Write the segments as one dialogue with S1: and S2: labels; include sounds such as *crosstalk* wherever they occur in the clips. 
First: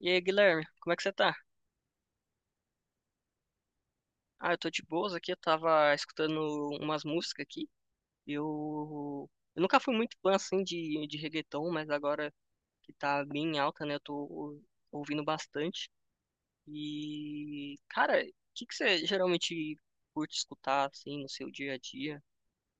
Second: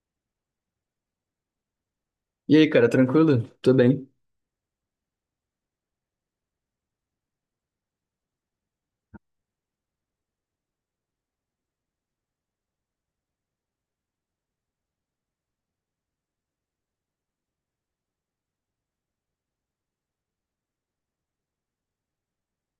S1: E aí, Guilherme, como é que você tá?
S2: E aí, cara, tranquilo? Tô bem.
S1: Ah, eu tô de boas aqui, eu tava escutando umas músicas aqui. Eu, eu nunca fui muito fã, assim, de reggaeton, mas agora que tá bem em alta, né, eu tô ouvindo bastante. E, cara, o que que você geralmente curte escutar, assim, no seu dia a dia?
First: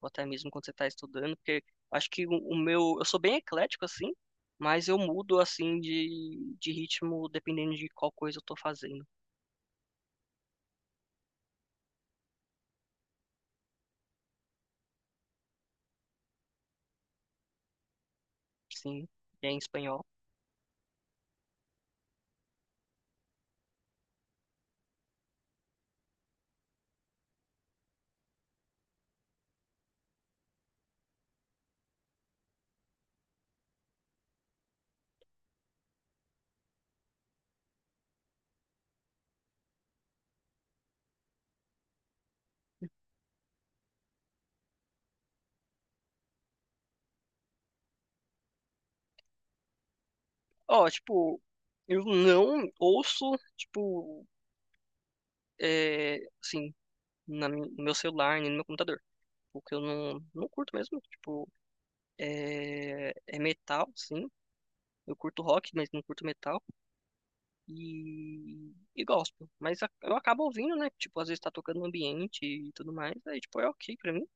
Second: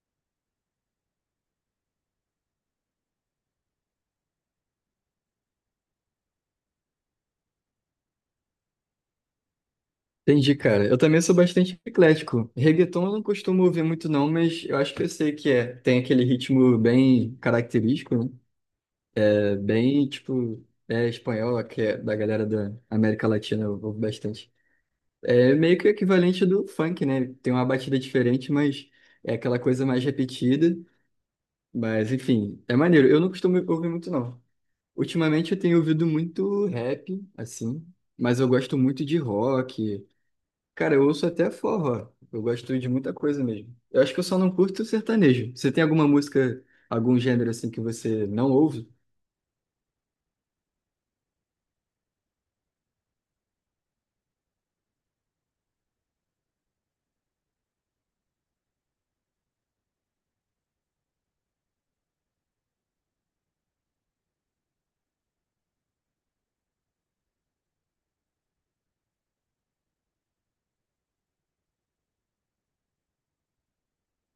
S1: Ou até mesmo quando você tá estudando? Porque acho que o meu. Eu sou bem eclético, assim, mas eu mudo, assim, de ritmo dependendo de qual coisa eu tô fazendo.
S2: Entendi, cara. Eu também sou bastante eclético. Reggaeton eu não costumo ouvir muito, não, mas eu acho que eu sei que é. Tem aquele ritmo bem característico, né?
S1: Sim, é
S2: É
S1: em espanhol.
S2: bem, tipo, é espanhol, que é da galera da América Latina, eu ouvo bastante. É meio que o equivalente do funk, né? Tem uma batida diferente, mas é aquela coisa mais repetida. Mas, enfim, é maneiro. Eu não costumo ouvir muito, não. Ultimamente eu tenho ouvido muito rap, assim, mas eu gosto muito de rock. Cara, eu ouço até forró. Eu gosto de muita coisa mesmo. Eu acho que eu só não curto sertanejo. Você tem alguma música, algum gênero assim que você não ouve?
S1: Ó, tipo, eu não ouço, tipo, é, assim, no meu celular, nem no meu computador. Porque eu não, não curto mesmo. Tipo, é metal, sim. Eu curto rock, mas não curto metal. E gospel. Mas eu acabo ouvindo, né? Tipo, às vezes tá tocando no ambiente e tudo mais. Aí, tipo, é ok pra mim.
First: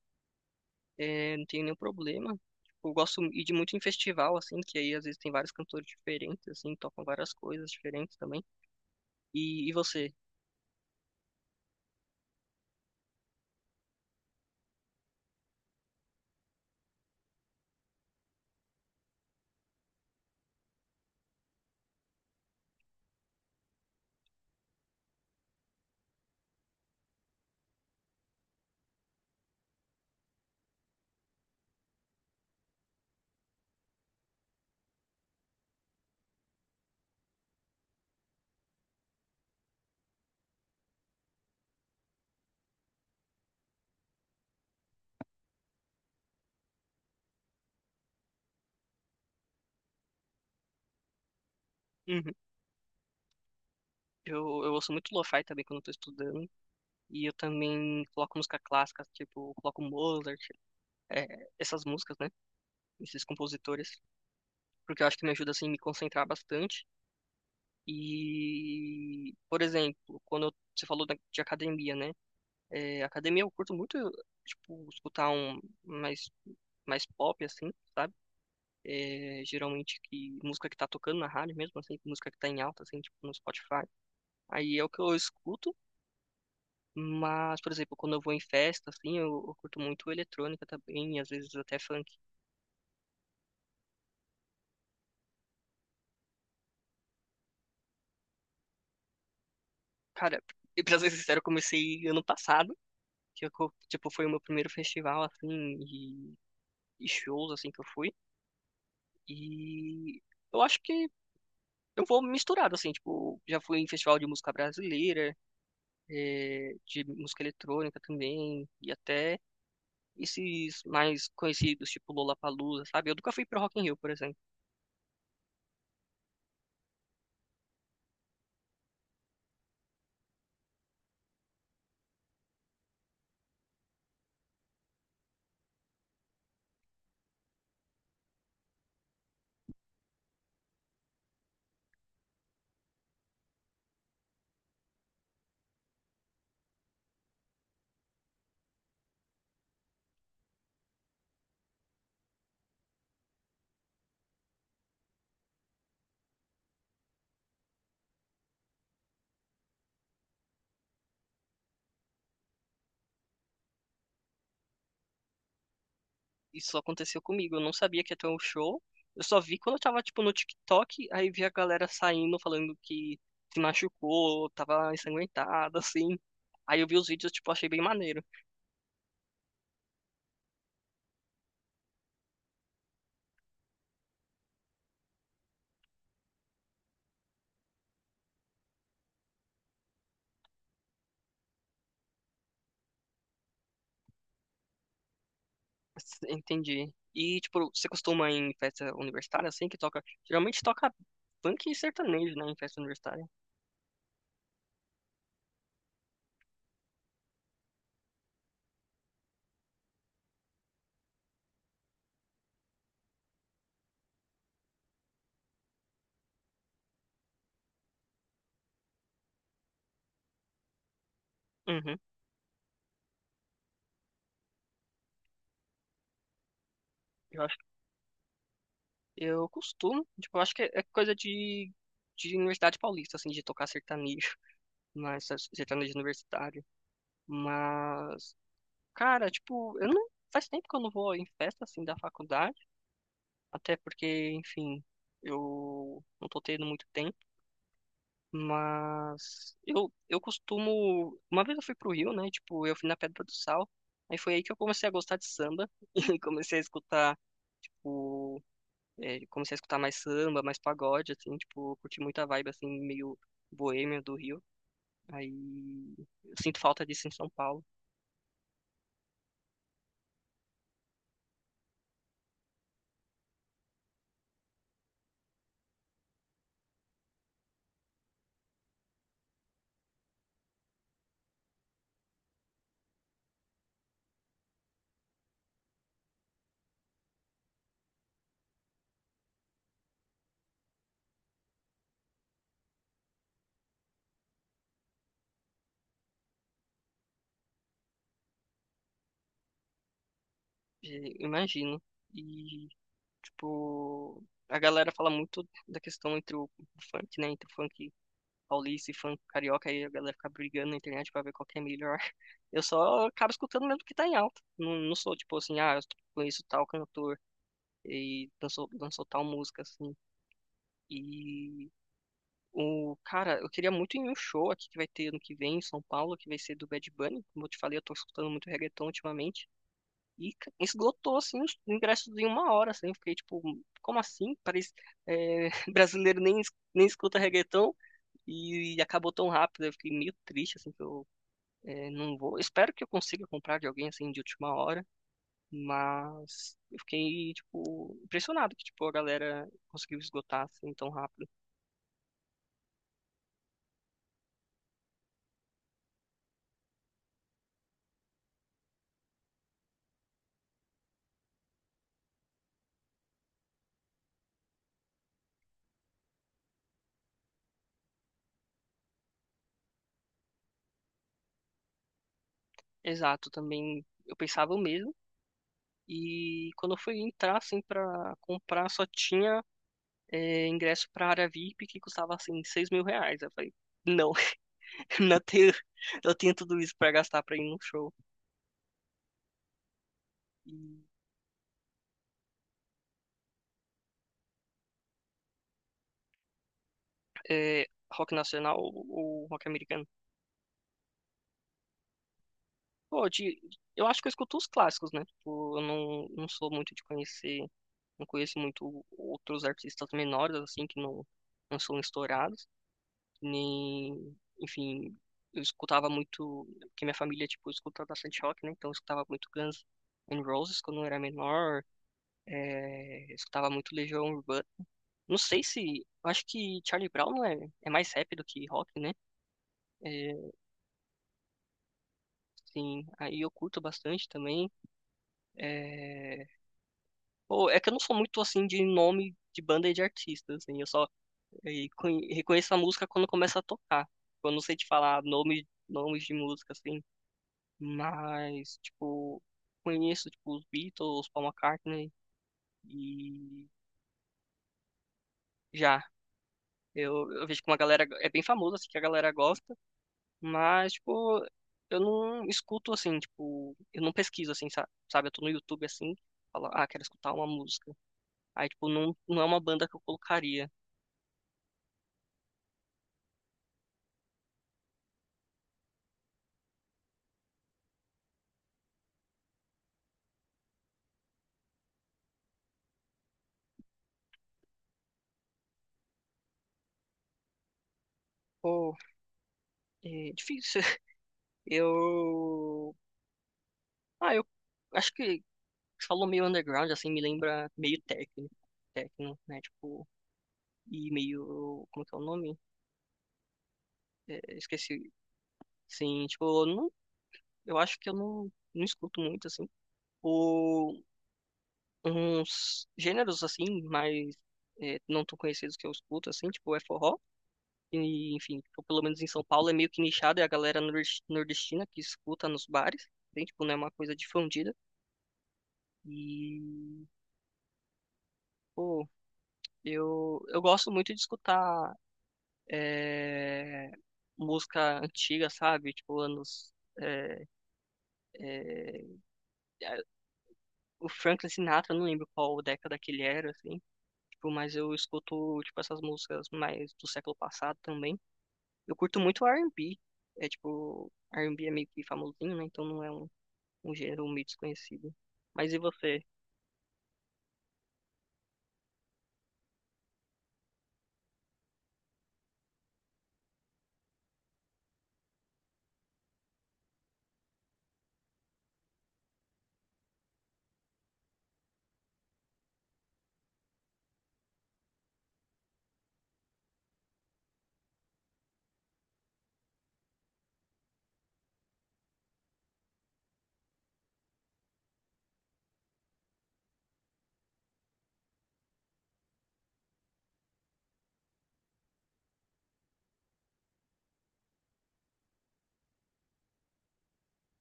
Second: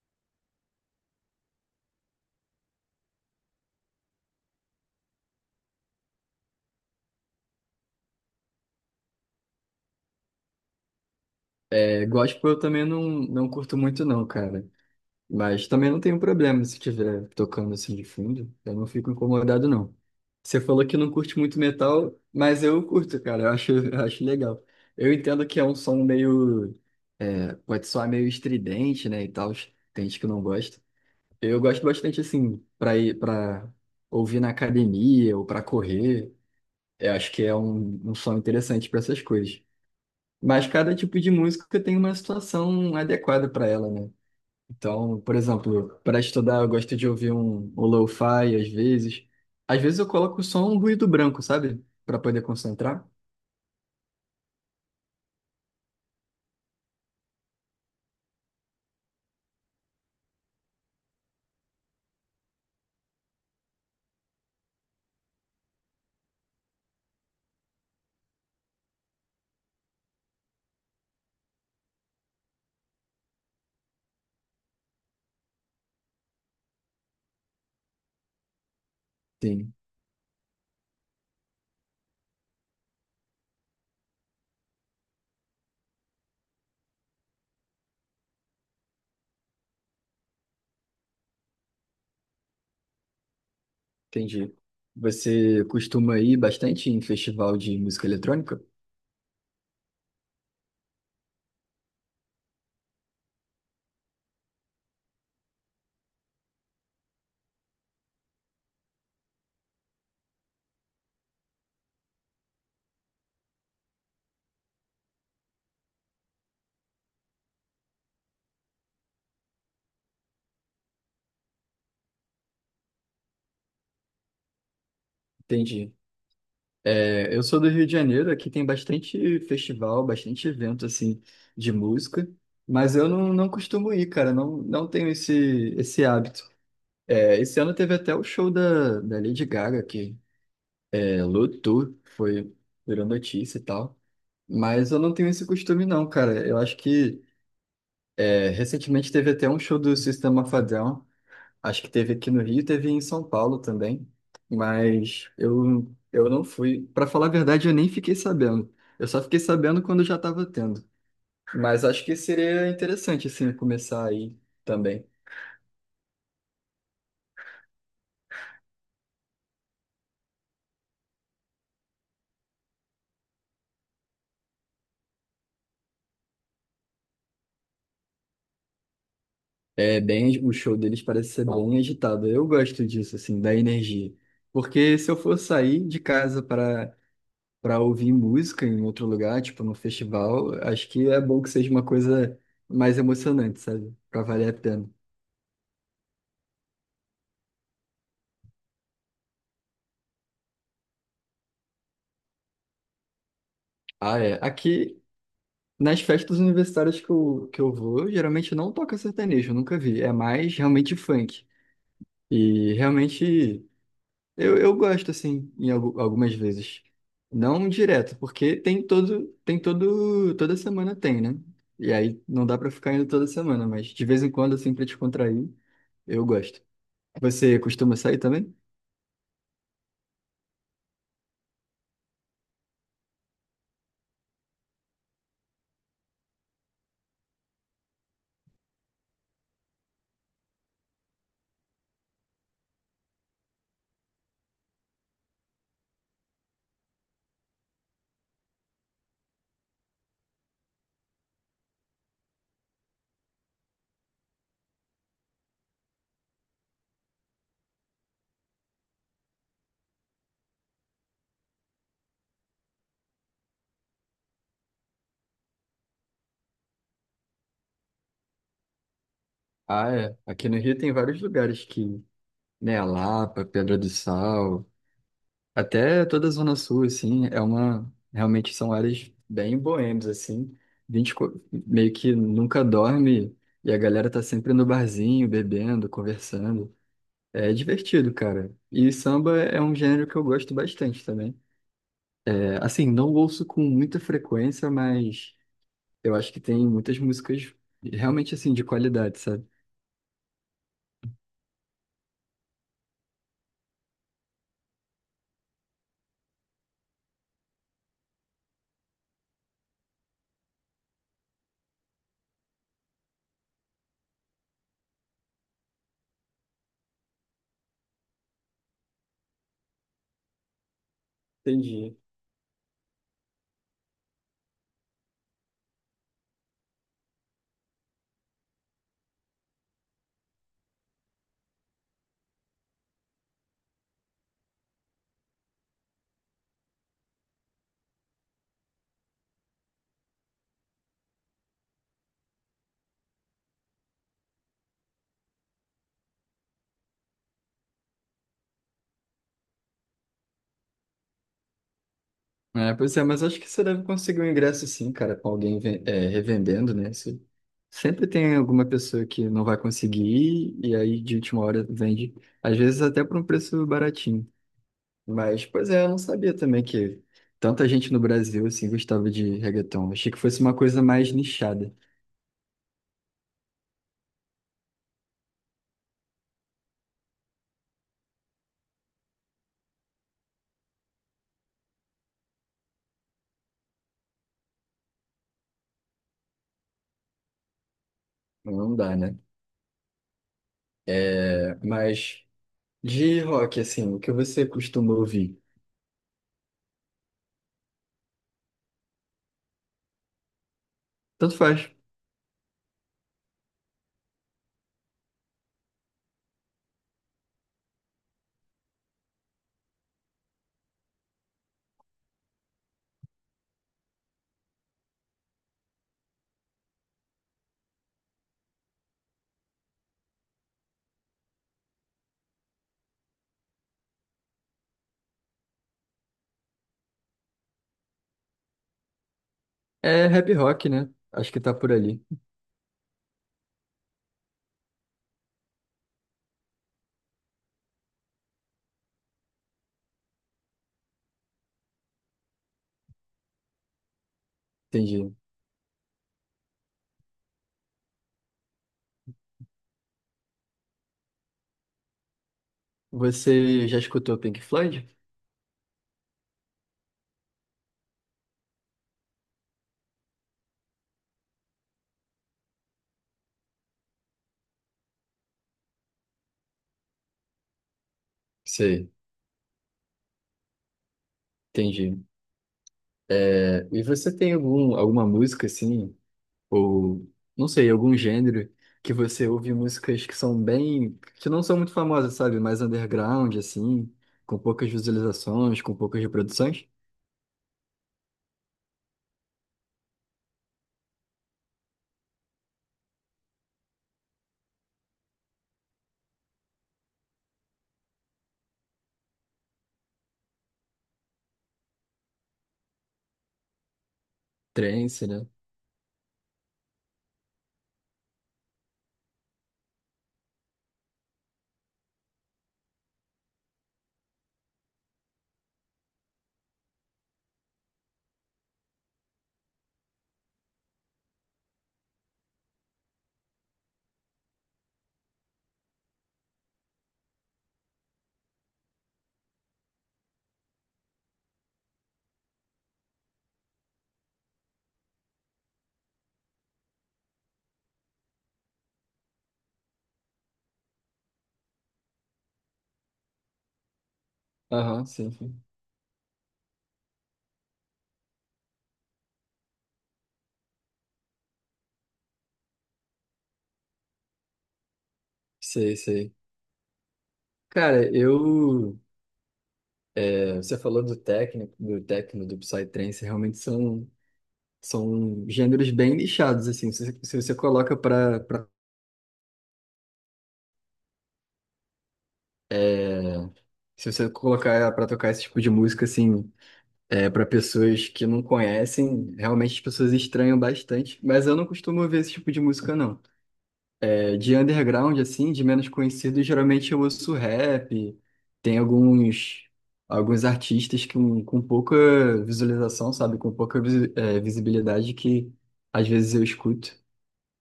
S1: É, não tem nenhum problema. Tipo, eu gosto de ir muito em festival, assim, que aí às vezes tem vários cantores diferentes, assim, tocam várias coisas diferentes também. E você?
S2: É, gospel eu também não curto muito não, cara. Mas também não tenho problema se estiver tocando assim de fundo. Eu não fico incomodado não. Você falou que não curte muito metal, mas eu curto, cara. Eu acho, *laughs* eu acho legal. Eu entendo que é um som meio... pode soar meio estridente, né, e tal. Tem gente que não gosta. Eu gosto bastante assim para ir para ouvir na academia ou para correr. Eu acho que é um som interessante para essas coisas. Mas cada tipo de música tem uma situação adequada para ela, né? Então, por exemplo, para estudar eu gosto de ouvir um lo-fi às vezes. Às vezes eu coloco só um ruído branco, sabe? Para
S1: Uhum.
S2: poder concentrar.
S1: Eu, eu ouço muito lo-fi também quando eu tô estudando. E eu também coloco música clássica, tipo, coloco Mozart, essas músicas, né? Esses compositores. Porque eu acho que me ajuda, assim, me concentrar bastante. E, por exemplo, quando você falou de academia, né? É, academia eu curto muito, tipo, escutar um mais, pop, assim, sabe? É,
S2: Sim,
S1: geralmente que música que tá tocando na rádio mesmo, assim, música que tá em alta, assim, tipo, no Spotify. Aí é o que eu escuto. Mas, por exemplo, quando eu vou em festa, assim, eu curto muito eletrônica também, e às vezes até funk.
S2: entendi. Você costuma ir bastante em festival de música eletrônica?
S1: Cara, *laughs* e pra ser sincero, eu comecei ano passado, que tipo, foi o meu primeiro festival, assim, e, e shows, assim, que eu fui. E eu acho que eu vou misturado, assim, tipo, já fui em festival de música brasileira, de música eletrônica também, e até esses mais conhecidos, tipo Lollapalooza, sabe? Eu nunca fui pra Rock in Rio, por exemplo.
S2: Entendi. É, eu sou do Rio de Janeiro, aqui tem bastante festival, bastante evento assim de música, mas eu não costumo ir, cara, não, não tenho esse hábito. É, esse ano teve até o show da Lady Gaga aqui, é, lotou, foi virou notícia e tal, mas eu não tenho esse costume não, cara. Eu acho que é, recentemente teve até um show do System of a Down, acho que teve aqui no Rio, teve em São Paulo também, mas eu não fui. Para falar a verdade, eu nem fiquei sabendo. Eu só fiquei sabendo quando já estava tendo. Mas acho que seria interessante, assim, começar aí também.
S1: Isso aconteceu comigo. Eu não sabia que ia ter um show. Eu só vi quando eu tava, tipo, no TikTok, aí vi a galera saindo, falando que se machucou, tava ensanguentada, assim. Aí eu vi os vídeos, tipo, achei bem maneiro.
S2: É bem, o show deles parece ser bem agitado. Eu gosto disso, assim, da energia. Porque se eu for sair de casa para ouvir música em outro lugar, tipo num festival, acho que é bom que seja uma coisa mais emocionante, sabe? Para valer a pena.
S1: Entendi. E, tipo, você costuma ir em festa universitária, assim, que toca. Geralmente toca funk e sertanejo, né, em festa universitária.
S2: Ah, é. Aqui, nas festas universitárias que eu vou, geralmente não toca sertanejo, eu nunca vi. É mais realmente funk. E realmente eu gosto, assim, em algumas vezes. Não direto, porque tem todo, toda semana tem, né? E
S1: Uhum.
S2: aí não dá pra ficar indo toda semana, mas de vez em quando, assim, pra descontrair, eu gosto.
S1: Eu acho,
S2: Você costuma sair também?
S1: eu costumo, tipo, eu acho que é coisa de Universidade Paulista, assim, de tocar sertanejo, *laughs* mas sertanejo universitário. Mas, cara, tipo, eu não. Faz tempo que eu não vou em festa assim da faculdade, até porque, enfim, eu não tô tendo muito tempo, mas eu costumo. Uma vez eu fui pro Rio, né? Tipo, eu fui na Pedra do Sal, aí foi aí que eu comecei a gostar de samba *laughs* e comecei a escutar, tipo, comecei a escutar mais samba, mais pagode, assim, tipo, eu curti muita vibe, assim, meio boêmia do Rio. Aí eu sinto falta disso em São Paulo.
S2: Ah, é. Aqui no Rio tem vários lugares que, né, a Lapa, Pedra do Sal. Até toda a Zona Sul, assim, é uma. Realmente são áreas bem boêmias, assim. A gente meio que nunca dorme e a galera tá sempre no barzinho, bebendo, conversando. É divertido, cara. E samba é um gênero que eu gosto bastante também. É, assim, não ouço com muita frequência, mas eu acho que tem muitas músicas realmente, assim, de qualidade, sabe?
S1: Imagino. E, tipo, a galera fala muito da questão entre o funk, né? Entre o funk paulista e funk carioca, aí a galera fica brigando na internet pra ver qual que é melhor. *laughs* Eu só acabo escutando mesmo o que tá em alta. Não, não sou tipo assim, ah, eu conheço tal cantor e dançou, dançou tal música, assim. E,
S2: Entendi.
S1: o cara, eu queria muito ir em um show aqui que vai ter ano que vem em São Paulo, que vai ser do Bad Bunny. Como eu te falei, eu tô escutando muito reggaeton ultimamente. E esgotou, assim, os ingressos em uma hora, assim. Eu fiquei tipo, como assim? Parece, *laughs* brasileiro nem escuta reggaeton. E acabou tão rápido, eu fiquei meio triste, assim, que eu não vou. Espero que eu consiga comprar de alguém, assim, de última hora, mas eu fiquei, tipo, impressionado que, tipo, a galera conseguiu esgotar, assim, tão rápido.
S2: É, pois é, mas acho que você deve conseguir um ingresso sim, cara, com alguém é, revendendo, né? Se- Sempre tem alguma pessoa que não vai conseguir e aí de última hora vende, às vezes até por um preço baratinho. Mas, pois é, eu não sabia também que tanta gente no Brasil assim gostava de reggaeton. Achei que fosse uma coisa mais nichada.
S1: Exato, também eu pensava o mesmo, e quando eu fui entrar, assim, pra comprar, só tinha ingresso para a área VIP que custava assim R$ 6.000. Eu falei, não, *laughs* não tenho, eu tenho tudo isso para gastar para ir num show.
S2: Mas não dá, né?
S1: E,
S2: É, mas de rock, assim, o que você costuma ouvir?
S1: é, rock nacional ou rock americano?
S2: Tanto faz.
S1: Pô, eu acho que eu escuto os clássicos, né? Tipo, eu não, não sou muito de conhecer, não conheço muito outros artistas menores, assim, que não, não são estourados, nem, enfim. Eu escutava muito, porque minha família, tipo, escuta bastante rock, né? Então eu escutava muito Guns N' Roses quando eu era menor. É, eu escutava muito Legião Urbana. Não sei se. Eu acho que Charlie Brown não é, é mais rap do que rock, né?
S2: É
S1: É,
S2: rap rock, né? Acho que tá por ali.
S1: sim, aí eu curto bastante também. É, pô, é que eu não sou muito assim de nome de banda e de artista, assim. Eu só reconheço a música quando começa a tocar. Eu não sei te falar
S2: Entendi.
S1: nomes de música, assim. Mas, tipo, conheço tipo, os Beatles, Paul McCartney e
S2: Você já escutou Pink Floyd?
S1: já. Eu vejo que uma galera é bem famosa, assim, que a galera gosta. Mas, tipo, eu não escuto assim, tipo, eu não pesquiso assim, sabe? Eu tô no YouTube assim, falo, ah, quero escutar uma música. Aí, tipo,
S2: Sei,
S1: não, não é uma banda que eu colocaria.
S2: entendi. É, e você tem algum, alguma música assim, ou não sei, algum gênero que você ouve músicas que são bem, que não são muito famosas, sabe? Mais underground, assim, com poucas visualizações, com poucas reproduções?
S1: Pô, é difícil. *laughs* Eu. Ah, eu acho que você falou meio underground, assim, me lembra meio técnico, né? Tipo, e meio. Como que é o nome? É, esqueci.
S2: Trance, né?
S1: Sim, tipo, eu não, eu acho que eu não, não escuto muito, assim. Uns gêneros assim, mas não tão conhecidos que eu escuto, assim, tipo é forró. E, enfim, tipo, pelo menos em São Paulo é meio que nichado, é a galera nordestina que escuta nos bares, tem, tipo, não é uma coisa difundida. E, pô, eu gosto muito de escutar é, música antiga, sabe? Tipo, anos. é, é, é, o Franklin Sinatra, eu não lembro qual década que ele era, assim. Tipo, mas eu
S2: Aham, sim,
S1: escuto,
S2: sim.
S1: tipo, essas músicas mais do século passado também. Eu curto muito R&B. É tipo, R&B é meio que famosinho, né? Então não é um gênero meio desconhecido. Mas e
S2: Sei,
S1: você?
S2: sei. Cara, eu. Você falou do técnico, do techno, do psytrance, realmente são, são gêneros bem nichados, assim. Se você coloca pra é, se você colocar ela pra tocar esse tipo de música, assim, é, para pessoas que não conhecem, realmente as pessoas estranham bastante. Mas eu não costumo ouvir esse tipo de música, não. É, de underground, assim, de menos conhecido, geralmente eu ouço rap. Tem alguns artistas que, com pouca visualização, sabe? Com pouca é, visibilidade que às vezes eu escuto.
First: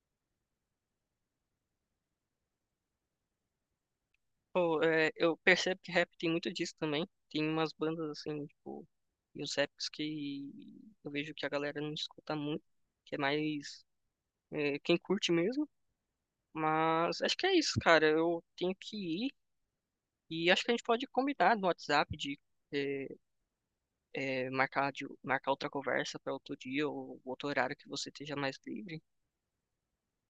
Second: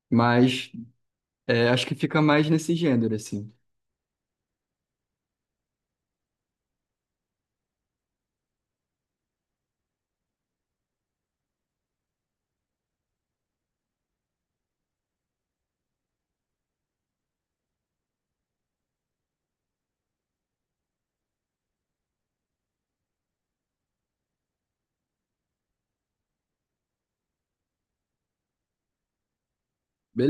S2: Mas é, acho que fica mais nesse gênero, assim.
S1: Pô, eu percebo que rap tem muito disso também. Tem umas bandas assim, tipo, e os raps que eu vejo que a galera não escuta muito, que é mais quem curte mesmo. Mas acho que é isso, cara. Eu tenho que ir e acho que a gente pode combinar no WhatsApp de é, marcar outra conversa para outro dia ou outro horário que você esteja mais livre. O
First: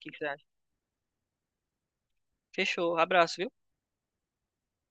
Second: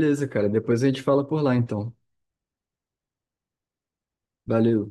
S1: que que você.
S2: cara. Depois a gente fala por lá, então.
S1: Fechou. Abraço, viu?
S2: Valeu.